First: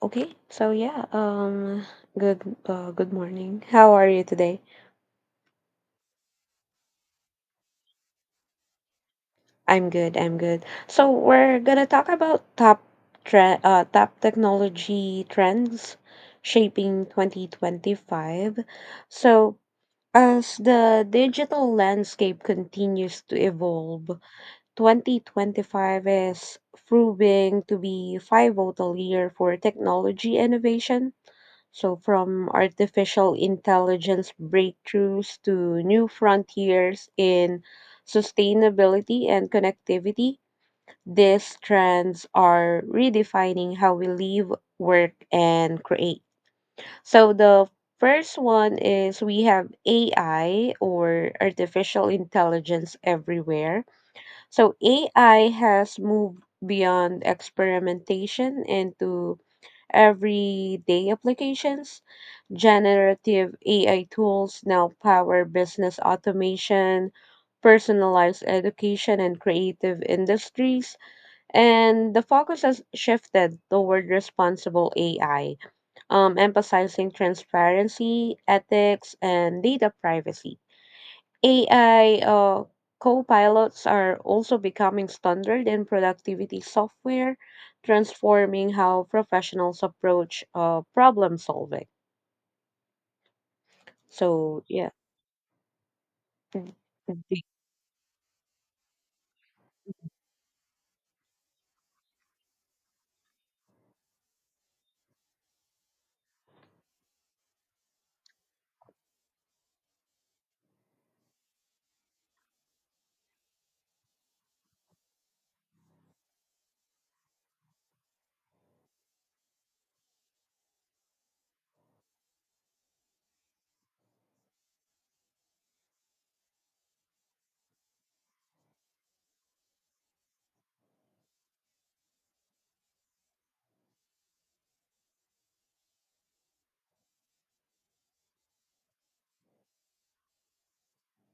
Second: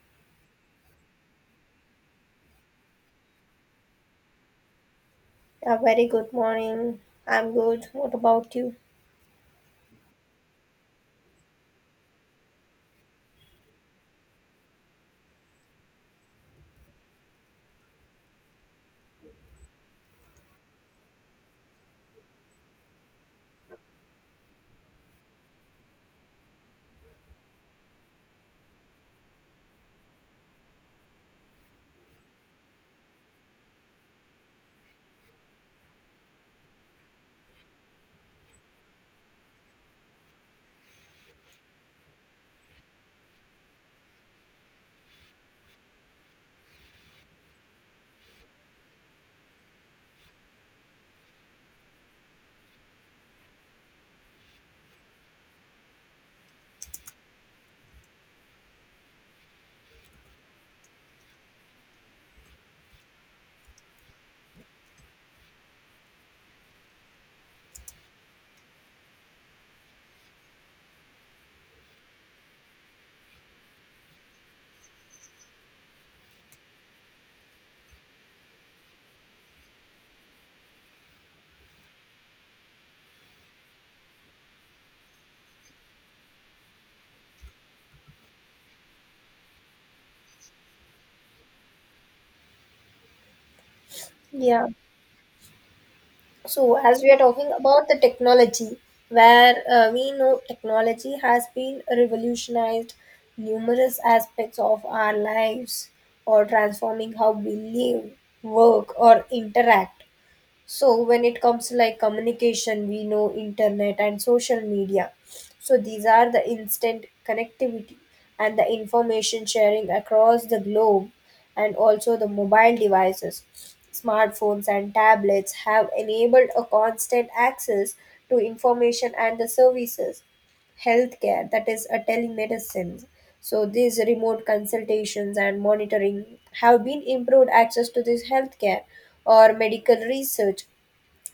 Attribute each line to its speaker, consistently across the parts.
Speaker 1: Okay, so yeah, um, good, Good morning. How are you today?
Speaker 2: Yeah, very good morning. I'm good. What about you?
Speaker 1: I'm good. I'm good. So we're gonna talk about top technology trends shaping 2025. So as the digital landscape continues to evolve, 2025 is proving to be a pivotal year for technology innovation. So, from artificial intelligence breakthroughs to new frontiers in sustainability and connectivity, these trends are redefining how we live, work, and create. So, the first one is we have AI, or artificial intelligence, everywhere. So, AI has moved beyond experimentation into everyday applications. Generative AI tools now power business automation, personalized education, and creative industries. And the focus has shifted toward responsible AI, emphasizing transparency, ethics, and data privacy. AI co pilots are also becoming standard in productivity software, transforming how professionals approach problem solving. So,
Speaker 2: Yeah.
Speaker 1: yeah. Mm,
Speaker 2: So, as we are
Speaker 1: mhm.
Speaker 2: talking about the technology, where we know technology has been revolutionized numerous aspects of our lives or transforming how we live, work, or interact. So when it comes to like communication, we know internet and social media, so these are the instant connectivity and the information sharing across the globe, and also the mobile devices, smartphones and tablets have enabled a constant access to information and the services. Healthcare, that is a telemedicine, so these remote consultations and monitoring have been improved access to this healthcare or medical research.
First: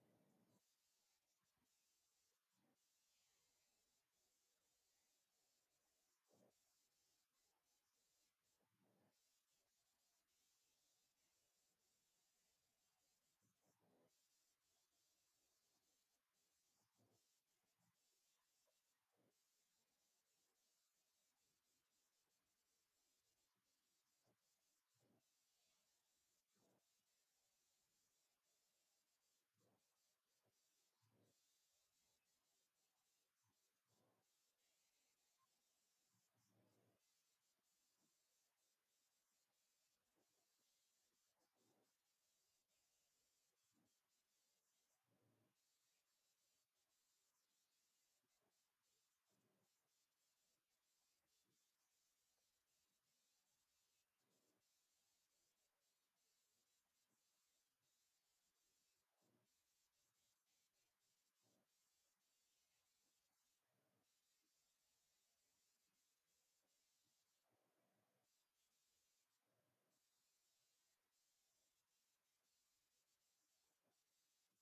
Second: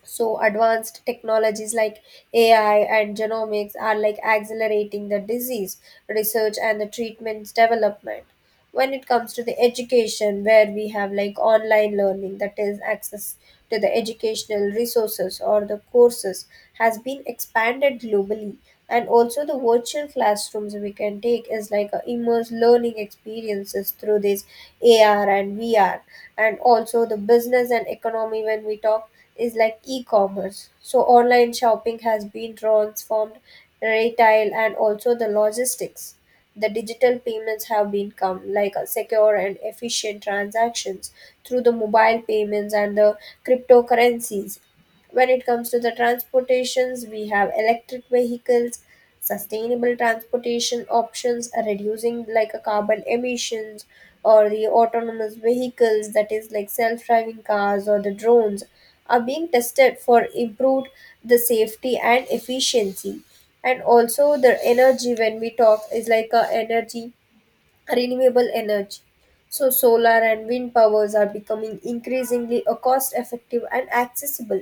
Speaker 2: So advanced technologies like AI and genomics are like accelerating the disease research and the treatments development. When it comes to the education, where we have like online learning, that is access to the educational resources or the courses has been expanded globally, and also the virtual classrooms we can take is like a immersive learning experiences through this AR and VR. And also the business and economy when we talk is like e-commerce. So online shopping has been transformed retail and also the logistics. The digital payments have become like a secure and efficient transactions through the mobile payments and the cryptocurrencies. When it comes to the transportations, we have electric vehicles, sustainable transportation options, reducing like a carbon emissions, or the autonomous vehicles that is like self-driving cars, or the drones are being tested for improved the safety and efficiency. And also the energy when we talk is like a energy renewable energy. So, solar and wind powers are becoming increasingly a cost effective and accessible.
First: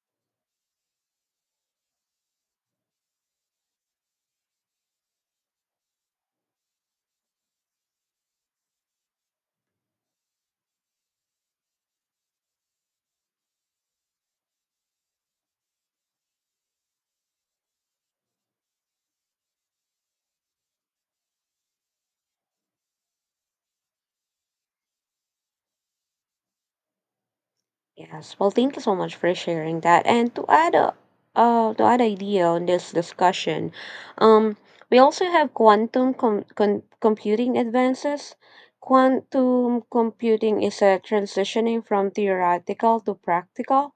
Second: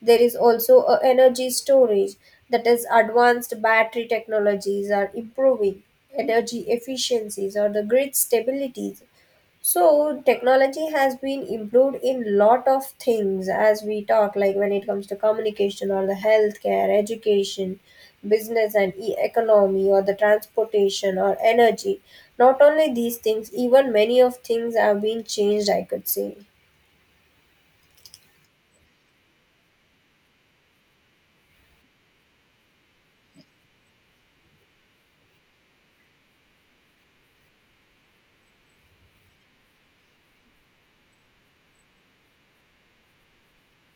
Speaker 2: There is also a energy storage, that is advanced battery technologies are improving energy efficiencies or the grid stabilities. So technology has been improved in lot of things as we talk, like when it comes to communication or the healthcare, education, business and economy, or the transportation or energy. Not only these things, even many of things have been changed, I could say.
Speaker 1: Yes. Well, thank you so much for sharing that. And to add a to add idea on this discussion, um, we also have quantum computing advances. Quantum computing is a transitioning from theoretical to practical.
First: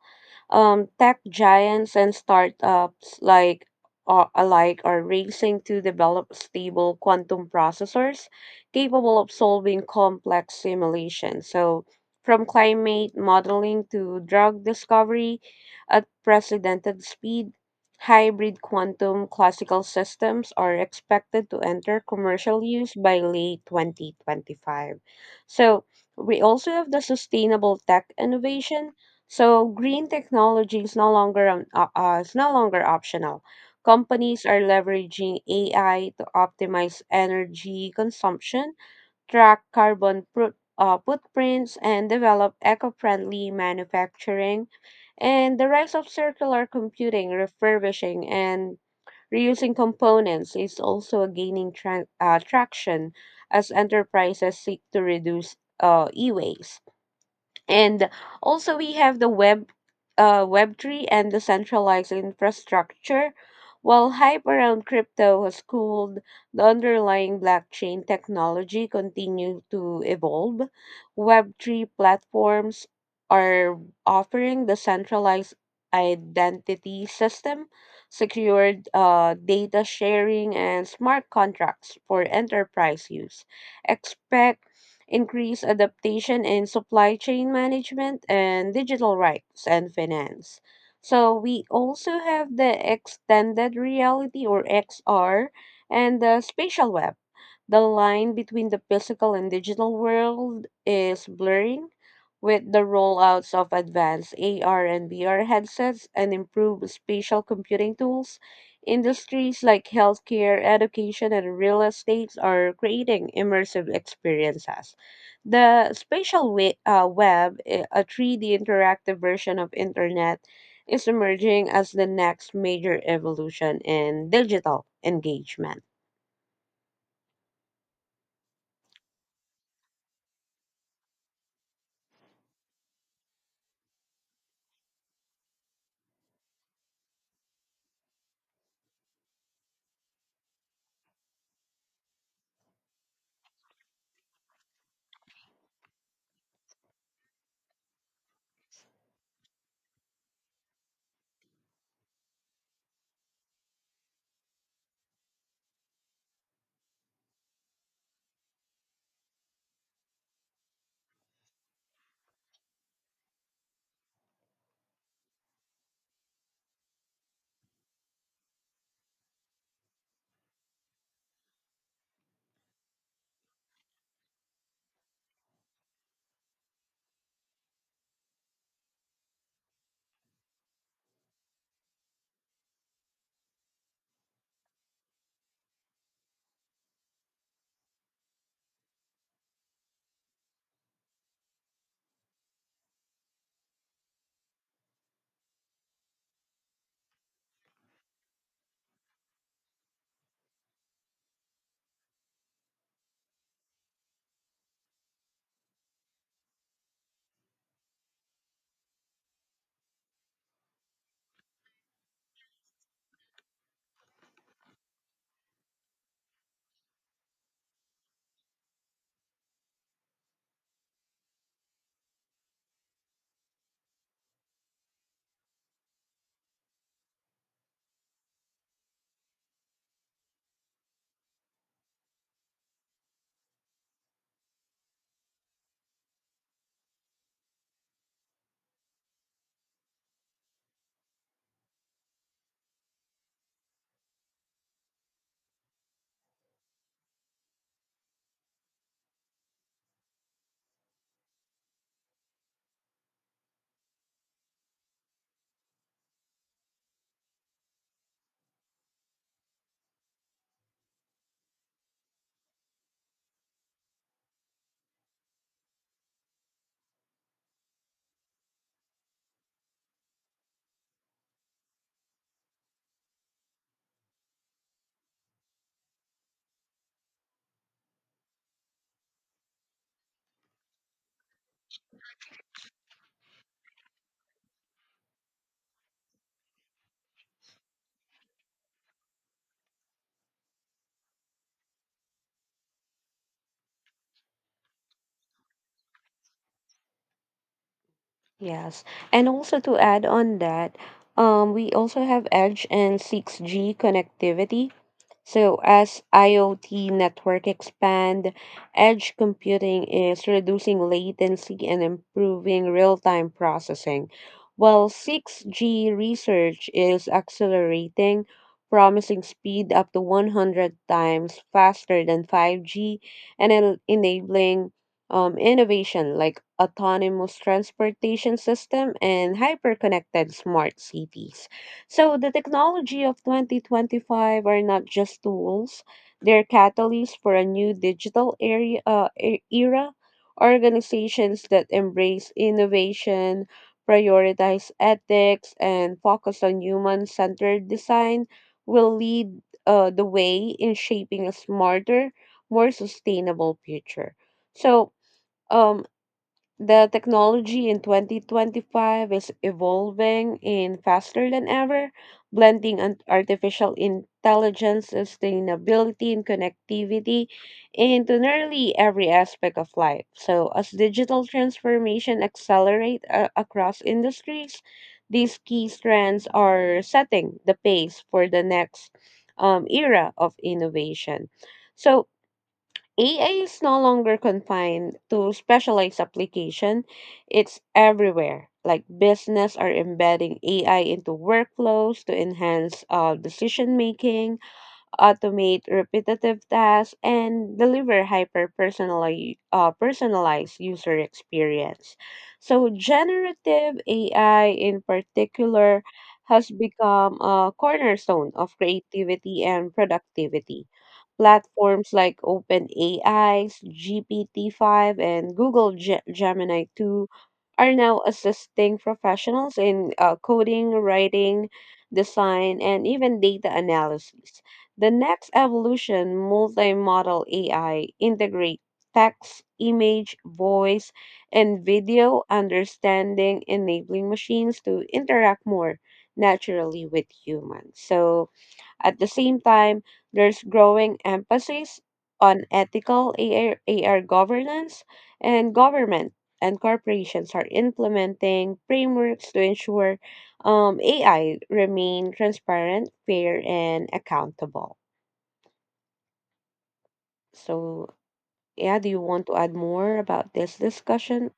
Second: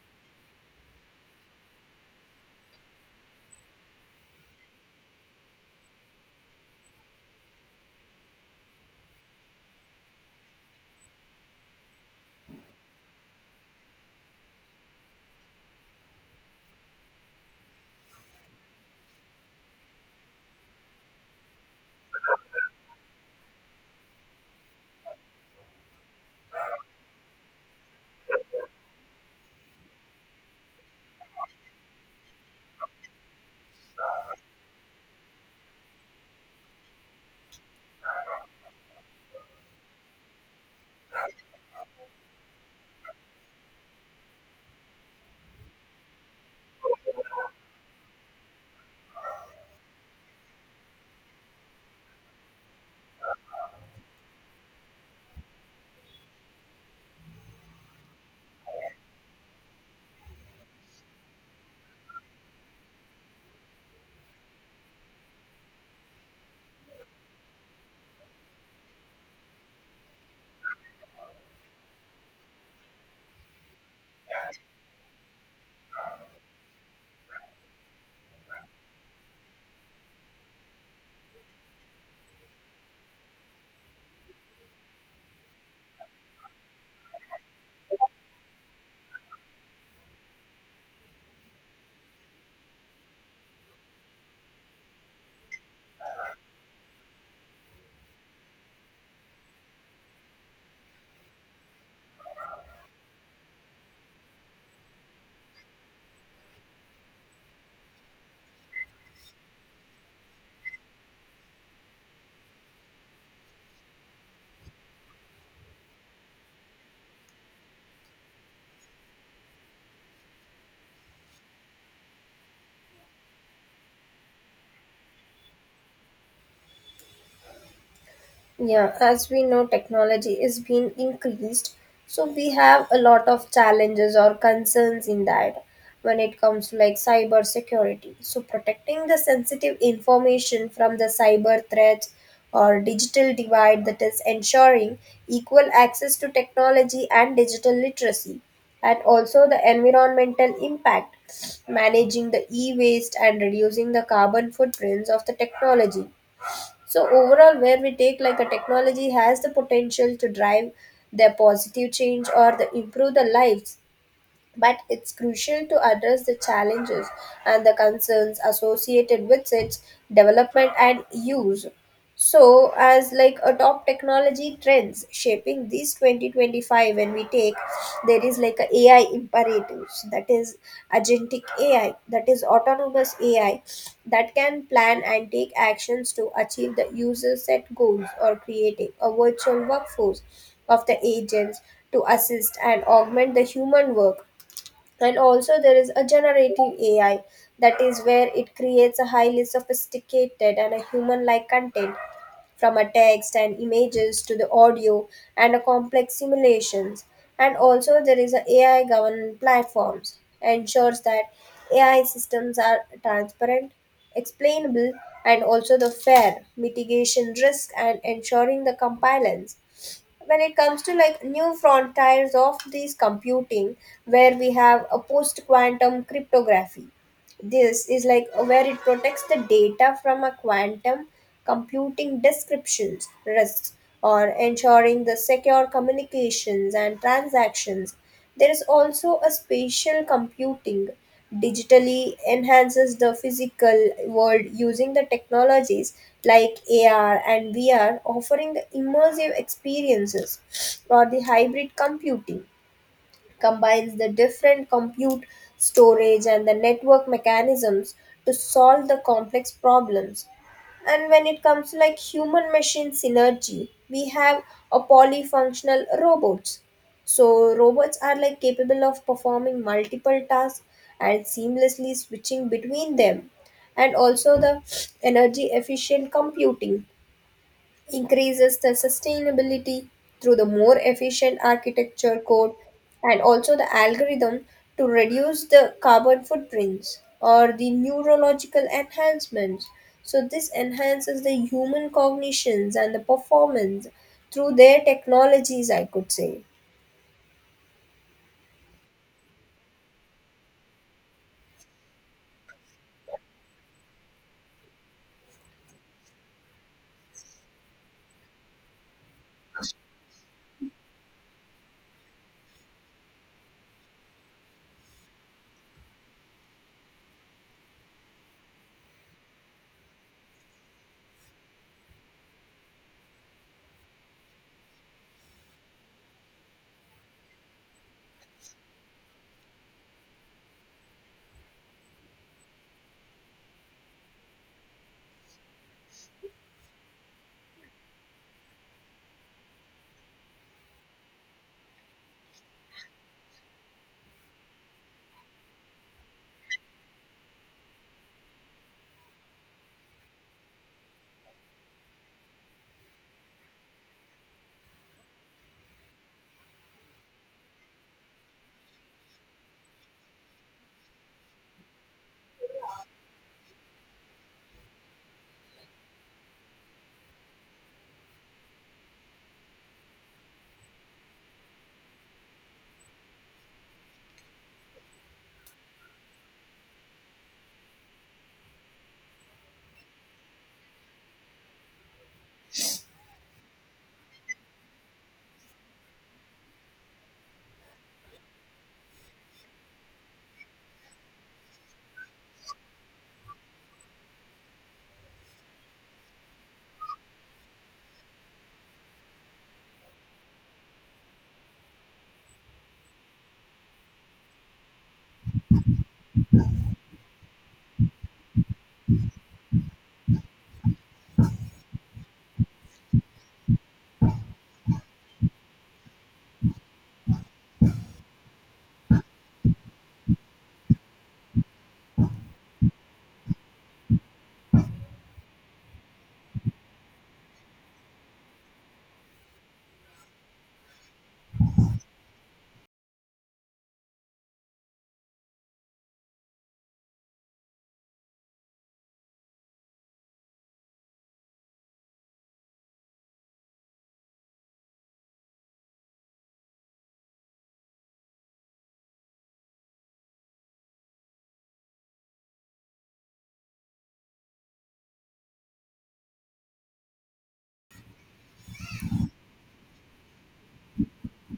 Speaker 1: Tech giants and startups like alike are racing to develop stable quantum processors capable of solving complex simulations. So from climate modeling to drug discovery at unprecedented speed, hybrid quantum classical systems are expected to enter commercial use by late 2025. So, we also have the sustainable tech innovation. So, green technology is is no longer optional. Companies are leveraging AI to optimize energy consumption, track carbon footprints, and develop eco friendly manufacturing. And the rise of circular computing, refurbishing, and reusing components is also gaining traction as enterprises seek to reduce e waste. And also we have the web3 and the centralized infrastructure. While hype around crypto has cooled, the underlying blockchain technology continue to evolve. Web3 platforms are offering the centralized identity system, secured data sharing, and smart contracts for enterprise use. Expect increased adaptation in supply chain management and digital rights and finance. So we also have the extended reality, or XR, and the spatial web. The line between the physical and digital world is blurring with the rollouts of advanced AR and VR headsets and improved spatial computing tools. Industries like healthcare, education, and real estate are creating immersive experiences. The web, a 3D interactive version of internet, is emerging as the next major evolution in digital engagement.
Speaker 2: Yeah, as we know, technology is being increased, so we have a lot of challenges or concerns in that. When it comes to like cyber security, so protecting the sensitive information from the cyber threats, or digital divide, that is ensuring equal access to technology and digital literacy, and also the environmental impact, managing the e-waste and reducing the carbon footprints of the technology. So overall, where we take like a technology has the potential to drive the positive change or the improve the lives, but it's crucial to address the challenges and the concerns associated with its development and use. So as like a top technology trends shaping this 2025, when we take, there is like a AI imperatives, that is agentic AI, that is autonomous AI that can plan and take actions to achieve the user set goals, or creating a virtual workforce of the agents to assist and augment the human work. And also, there is a generative AI, that is where it creates a highly sophisticated and a human like content, from a text and images to the audio and a complex simulations. And also, there is a AI governed platforms ensures that AI systems are transparent, explainable, and also the fair mitigation risk and ensuring the compliance. When it comes to like new frontiers of this computing, where we have a post quantum cryptography, this is like where it protects the data from a quantum computing descriptions risks, or ensuring the secure communications and transactions. There is also a spatial computing, digitally enhances the physical world using the technologies like AR and VR, offering the immersive experiences, or the hybrid computing combines the different compute, storage, and the network mechanisms to solve the complex problems. And when it comes to like human machine synergy, we have a polyfunctional robots. So robots are like capable of performing multiple tasks and seamlessly switching between them, and also the energy efficient computing increases the sustainability through the more efficient architecture code and also the algorithm to reduce the carbon footprints, or the neurological enhancements. So, this enhances the human cognitions and the performance through their technologies, I could say.
Speaker 1: Yes. And also to add on that, we also have Edge and 6G connectivity. So as IoT network expand, edge computing is reducing latency and improving real-time processing, while 6G research is accelerating, promising speed up to 100 times faster than 5G, and enabling innovation like autonomous transportation system and hyperconnected smart cities. So the technology of 2025 are not just tools, they're catalysts for a new digital era. Organizations that embrace innovation, prioritize ethics, and focus on human centered design will lead the way in shaping a smarter, more sustainable future. So, um, the technology in 2025 is evolving in faster than ever, blending artificial intelligence, sustainability, and connectivity into nearly every aspect of life. So, as digital transformation accelerate across industries, these key strands are setting the pace for the next era of innovation. So, AI is no longer confined to specialized application. It's everywhere. Like business are embedding AI into workflows to enhance decision making, automate repetitive tasks, and deliver hyper personalized user experience. So, generative AI in particular has become a cornerstone of creativity and productivity. Platforms like OpenAI's GPT-5 and Gemini 2 are now assisting professionals in coding, writing, design, and even data analysis. The next evolution, multimodal AI, integrates text, image, voice, and video understanding, enabling machines to interact more naturally with humans. So, at the same time, there's growing emphasis on ethical AR, governance, and government, and corporations are implementing frameworks to ensure AI remain transparent, fair, and accountable. So, yeah, do you want to add more about this discussion?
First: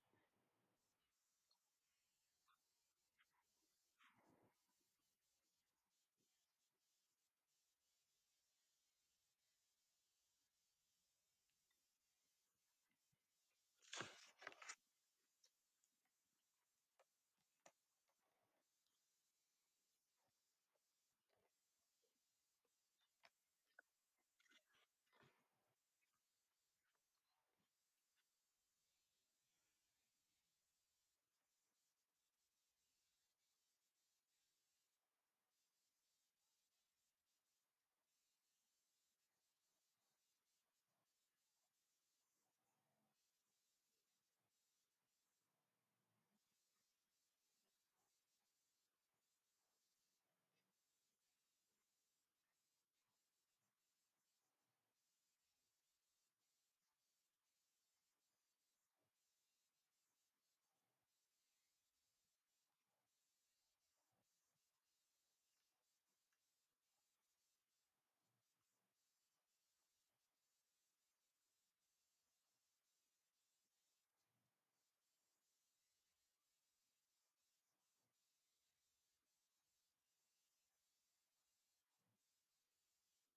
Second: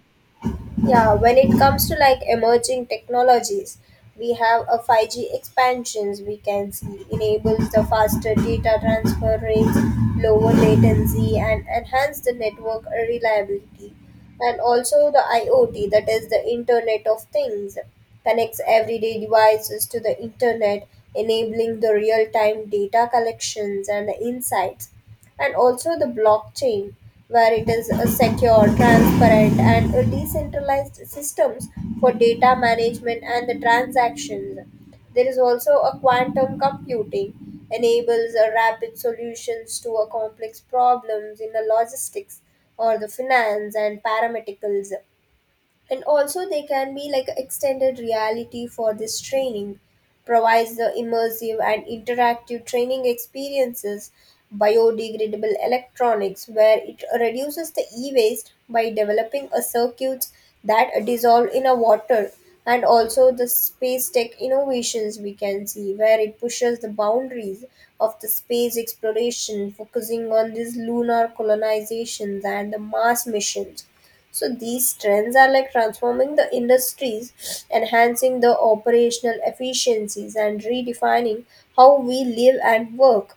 Speaker 2: Yeah, when it comes to like emerging technologies, we have a 5G expansions we can see enables the faster data transfer rates, lower latency, and enhance the network reliability. And also the IoT, that is the Internet of Things, connects everyday devices to the internet, enabling the real-time data collections and insights, and also the blockchain, where it is a secure, transparent, and a decentralized systems for data management and the transactions. There is also a quantum computing enables a rapid solutions to a complex problems in the logistics or the finance and paramedicals. And also they can be like extended reality for this training provides the immersive and interactive training experiences. Biodegradable electronics, where it reduces the e-waste by developing a circuits that dissolve in a water. And also the space tech innovations we can see, where it pushes the boundaries of the space exploration, focusing on these lunar colonizations and the Mars missions. So these trends are like transforming the industries, enhancing the operational efficiencies, and redefining how we live and work.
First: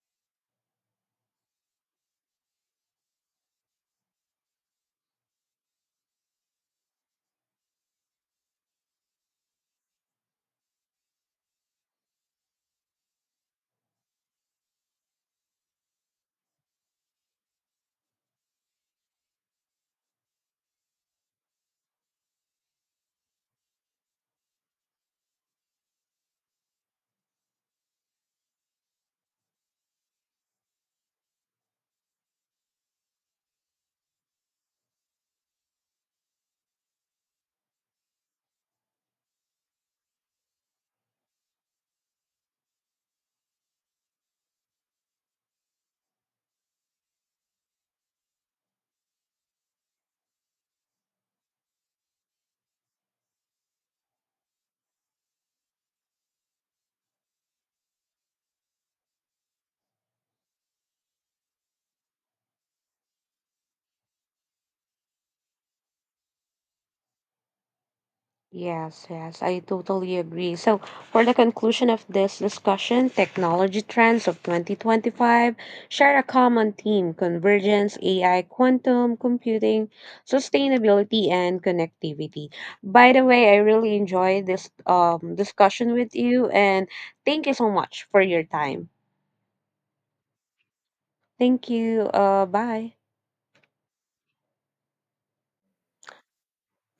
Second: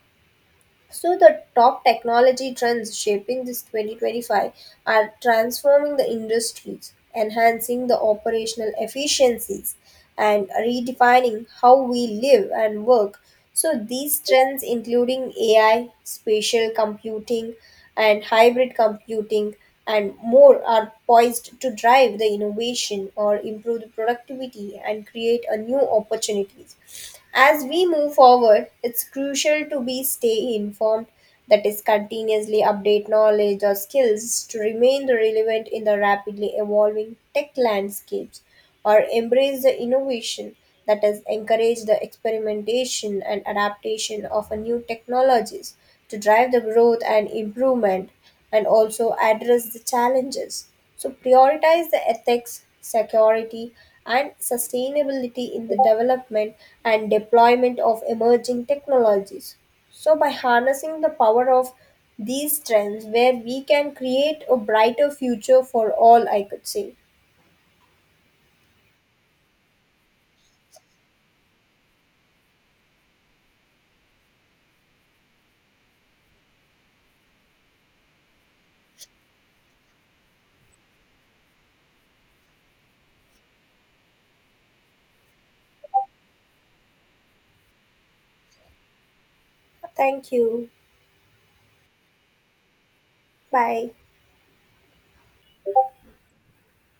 Speaker 2: So, the top technology trends shaping this 2025 are transforming the industries, enhancing the operational efficiencies, and redefining how we live and work. So, these trends, including AI, spatial computing, and hybrid computing, and more, are poised to drive the innovation or improve the productivity and create a new opportunities. As we move forward, it's crucial to be stay informed, that is continuously update knowledge or skills to remain relevant in the rapidly evolving tech landscapes, or embrace the innovation that has encouraged the experimentation and adaptation of a new technologies to drive the growth and improvement, and also address the challenges. So, prioritize the ethics, security, and sustainability in the development and deployment of emerging technologies. So, by harnessing the power of these trends, where we can create a brighter future for all, I could say.
Speaker 1: Yes, yes, I totally agree. So, for the conclusion of this discussion, technology trends of 2025 share a common theme convergence: AI, quantum computing, sustainability, and connectivity. By the way, I really enjoyed this discussion with you, and thank you so much for your time.
Speaker 2: Thank you.
Speaker 1: Thank you. Bye.
Speaker 2: Bye.